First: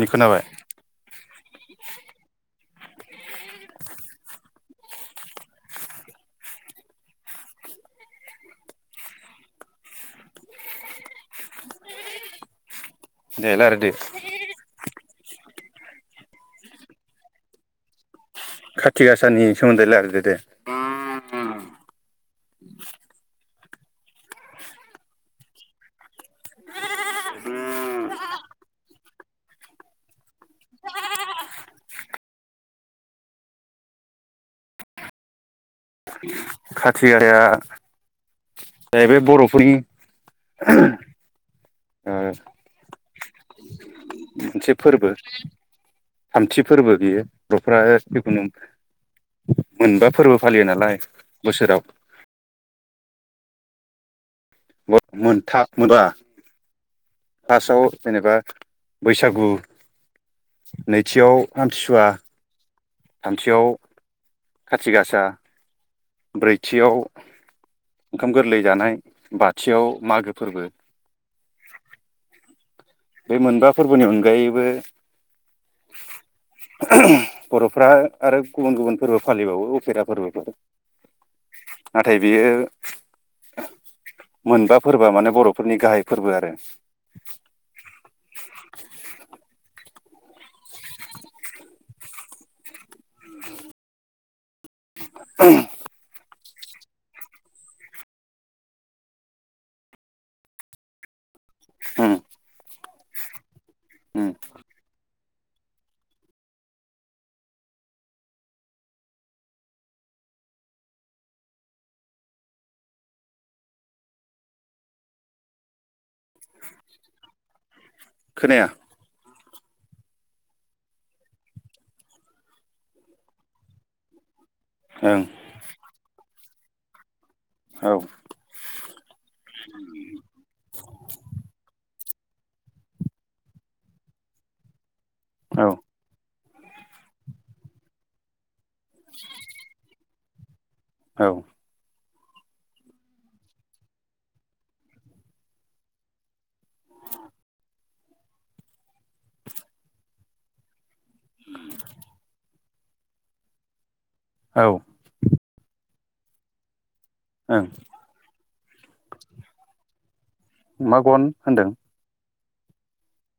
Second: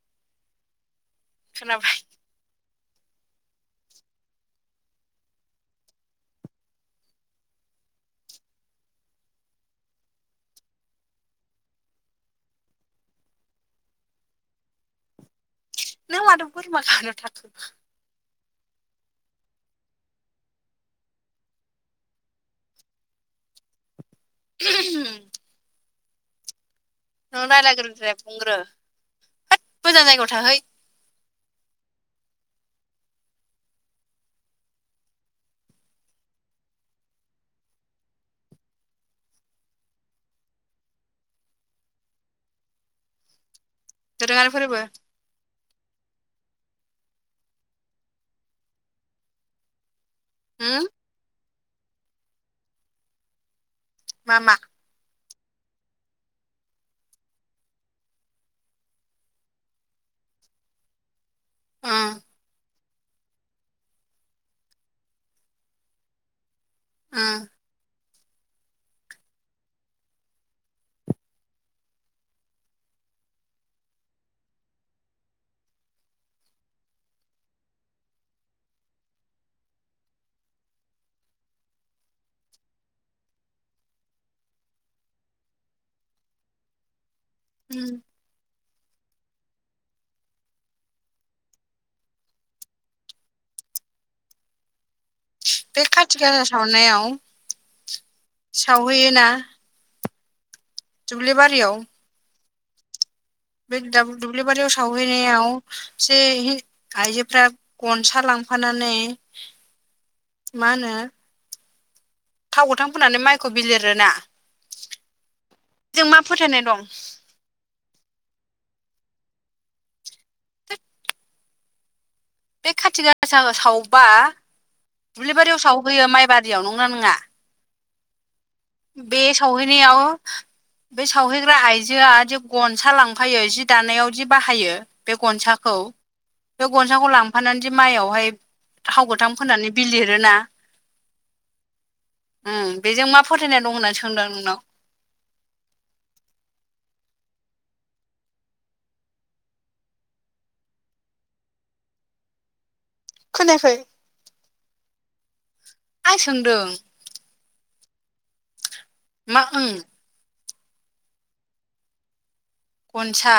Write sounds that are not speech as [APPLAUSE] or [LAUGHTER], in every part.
नि खोनाबाय खोनाबाय [INAUDIBLE] दे रायलाय दे नों माथो बोरमा खानायाव थाखो? खाथि गासानि सोमोन्दै लाइरायदो दे ओ [UNINTELLIGIBLE] नों रायलायग्रोदो दे बुंग्रो होद मोजां जायगायाव थाहै [INAUDIBLE] खाथि गाराया जाहैबाय बर'फोरनि ओ मोनसे फोरबो थामथि फोरबो बियो दखराया जिखुनु मोनबा फोरबो फालियो होम नालाय बोसोराव मा मा? मो मोनथा मोनबा फार्स्टआव जेनेबा बैसागु, नैथियाव आमथिसुवा, उम थामथियाव खाथि गासा ब्रैथियाव उम ओंखाम गोरलै जानाय, बाथियाव मागो फोरबो। बे मोनबा फोरबोनि अनगायैबो [INAUDIBLE] बर'फ्रा आरो गुबुन गुबुन फोरबो फालिबावो उफेरा फोरबोफोर नाथाय बियो मोनबा फोरबोआ माने बरफोरनि गाहाय फोरबो आरो उम बे खाथि गासा सावनायाव सावहैयोना दुब्लि बारियाव उम बे उम दुब्लिबारियाव सावहै [UNINTELLIGIBLE] आइजोफ्रा गनसा लांफानानै माहोनो थाव गोथां फोननानै माइखौ बिलिरोना बेजों मा फोथायनाय दं खोनाया बे खाथि गासा सावबा ओं दुब्लि बारियाव सावहैयो माइबा रियाव नंगौ ना नंङा औ बे सावहैनायाव बे सावहैग्रा आइजोआ जि गनसा लांफायो जि दानायाव जि बाहायो बे औ गनसाखौ बे गनसाखौ लांफानानै जे माइआवहाय थाव गोथां फोननानै बिलिरोना औ उम बेजों मा फोथायनाय दं होननानै सोंदों आं नोंनाव उम खोनायाखै औ आं सोंदों ओं मा उम मा गन होनदों गनसा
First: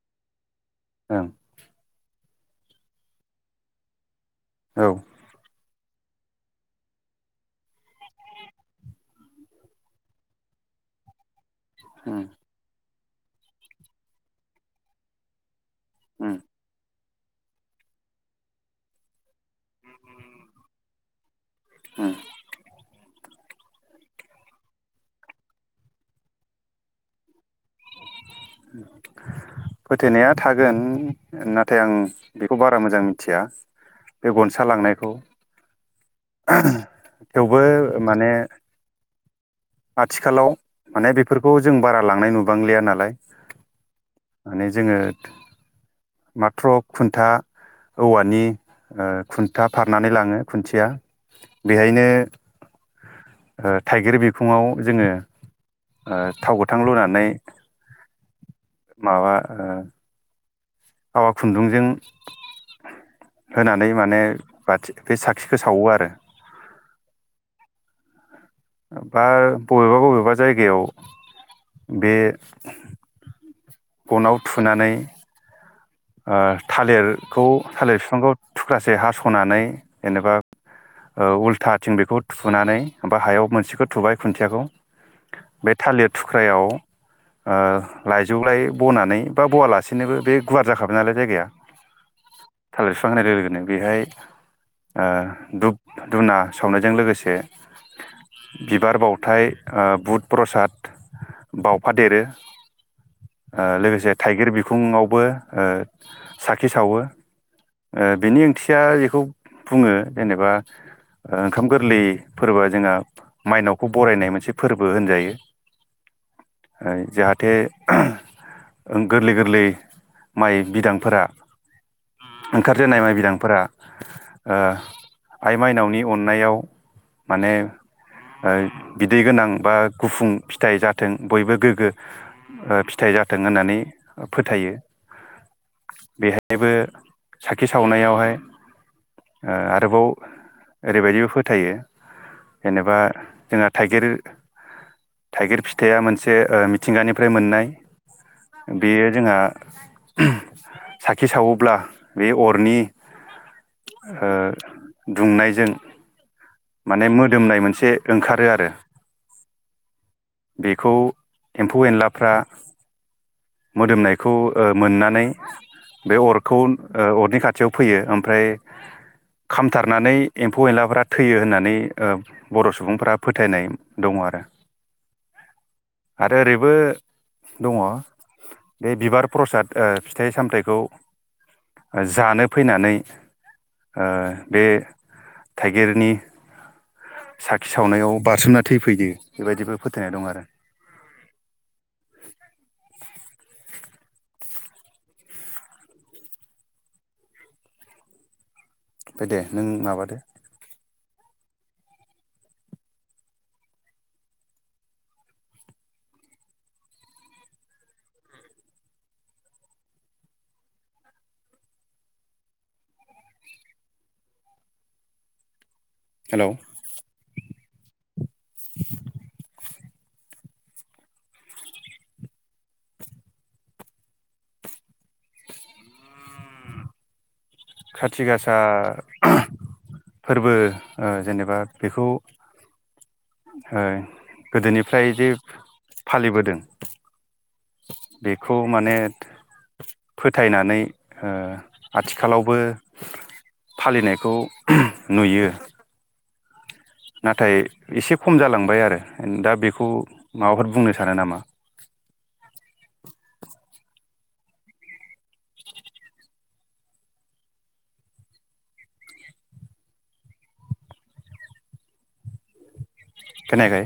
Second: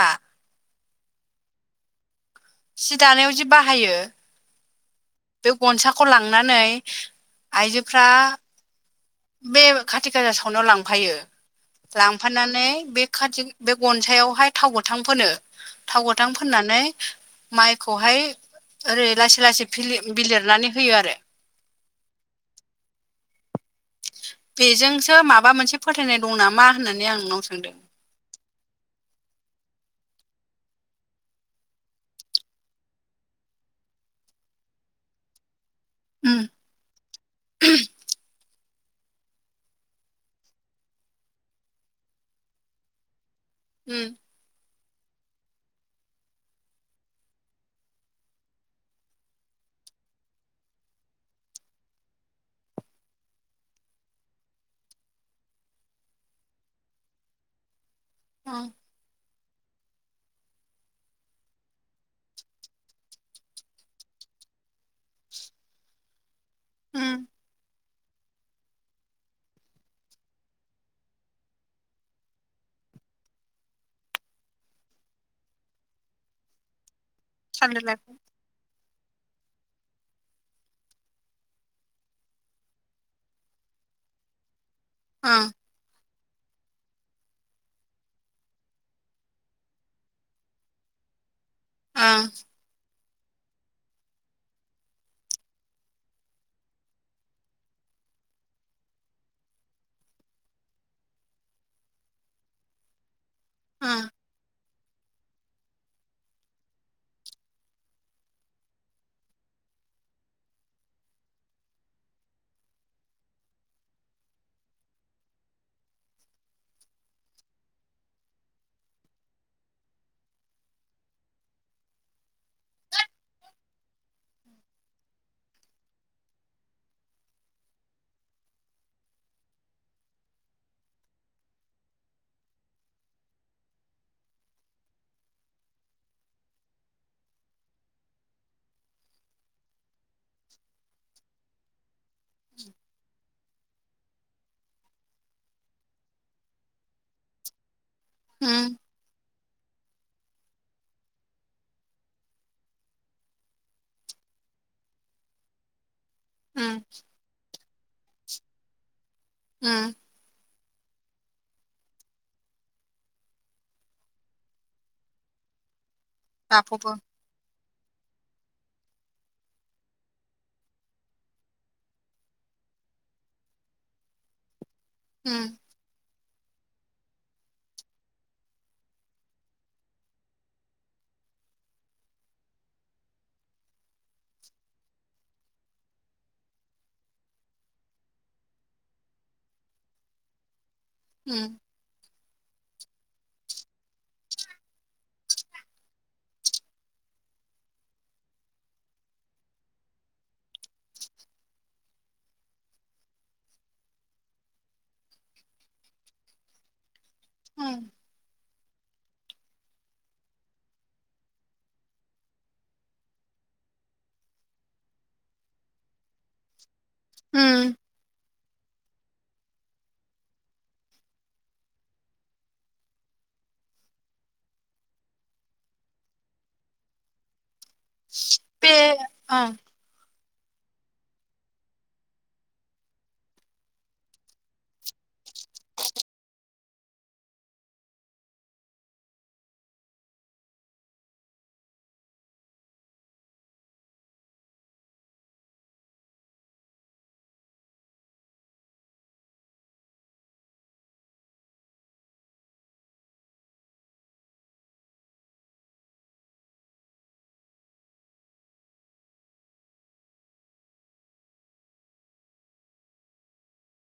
ओं सि दानायाव जि बाहायो औ बे गनसाखौ लांनानै आइजोफ्रा बे खाथि खाजा सावनायाव लांफायो उम लांफानानै बे खाथि बे गनसायावहाय थाव गोथां फोनो थाव गोथां उम फोननानै माइखौहाय ओरै लासै लासै बिलिरनानै होयो आरो उम बेजोंसो माबा मोनसे फोथायनाय दं नामा होननानै आं नोंनाव सोंदों [INAUDIBLE] फोथायनाया थागोन नाथाय आं बेखौ बारा मोजां मिथिया बे गनसा लांनायखौ उम थेवबो माने आथिखालाव माने बेफोरखौ जों बारा लांनाय नुबांलिया नालाय उम माने जोङो माथ्र खुन्था औवानि ओ खुन्था फारनानै लाङो खुन्थिया बेहायनो ओ थाइगिर बि खुङाव जोङो ओ थाव गोथां लुनानै उम माबा ओ आवा खुन्दुंजों होनानै माने बाथि बे साखिखौ सावो आरो उम बा बबेबा बबेबा जायगायाव बे गनाव थुनानै ओ थालिरखौ थालिर बिफांखौ थुख्रासे हासनानै जेनेबा औ उल्थाथिं बेखौ थुनानै बा हायाव मोनसेखौ थुबाय खुन्थियाखौ ओं बे थालिर थुख्रायाव ओ लाइजौ लायै बनानै बा बवालासेनोबो बे गुवार जाखा बाय नालाय जायगाया। ओं। बिफां होनाय लोगोनो बेहाय ओ धप धुना सावनायजों लोगोसे बिबार बावथाय ओ बुध प्रसाद बावफा देरो ओ ओं लोगोसे थाइगिर बिखुुंवावबो ओ साखि सावो। ओ बेनि ओंथिया जेखौ बुङो जेनेबा ओंखाम गोरलै फोरबोआ जोंहा माइनावखौ बरायनाय मोनसे फोरबो होनजायो। ओ जाहाथे गोरलै गोरलै माइ बिदांफोरा ओंखारजेननाय माइ बिदांफोरा ओ आइ माइनावनि अननायाव माने ओ बिदै गोनां बा गुफुं फिथाइ जाथों बयबो गोग्गो ओ फिथाइ जाथों होननानै फोथायो। बेहायबो साखि सावनायावहाय ओ आरोबाव ओरैबायदिबो फोथायो जेनेबा जोंहा थाइगिर थाइगिर फिथाइया मोनसे ओ मिथिंगानिफ्राय मोननाय उम बेयो जोंहा साखि सावोब्ला बे अरनि ओ दुंनायजों उम माने मोदोमनाय मोनसे ओंखारो आरो। ओम। बेखौ एम्फौ एनलाफ्रा मोदोमनायखौ ओ मोननानै बे अरखौ बाथौबो ओ अरनि खा खाथियाव फैयो ओमफ्राय खामथारनानै एम्फौ एनलाफोरा थैयो होननानै बर' ओ सुबुंफोरा फोथायनाय दङ। आरो। ओम। आरो ओरैबो दङ। बे बिबार प्रसाद ओ फिथाइ सामथाइखौ। जानो फैनानै ओ बे थाइगिरनि साखि सावनायाव बारसोमना थैफैयो बेबायदिबो फोथायनाय दं आरो। ओम। ओमफाय दे नों माबादो। ओम। हेलौ! ओम। [INAUDIBLE] खाथि गासा बे ओं फोरबो ओ जेनेबा बेखौ ओ गोदोनिफ्राय जे फालिबोदों बेखौ माने फोथायनानै ओ आथिखालावबो फालिनायखौ नुयो। नाथाय एसे खम जालांबाय आरो दा बेखौ माबाफोर बुंनो सानो नामा? [UNINTELLIGIBLE] खोनायाखै?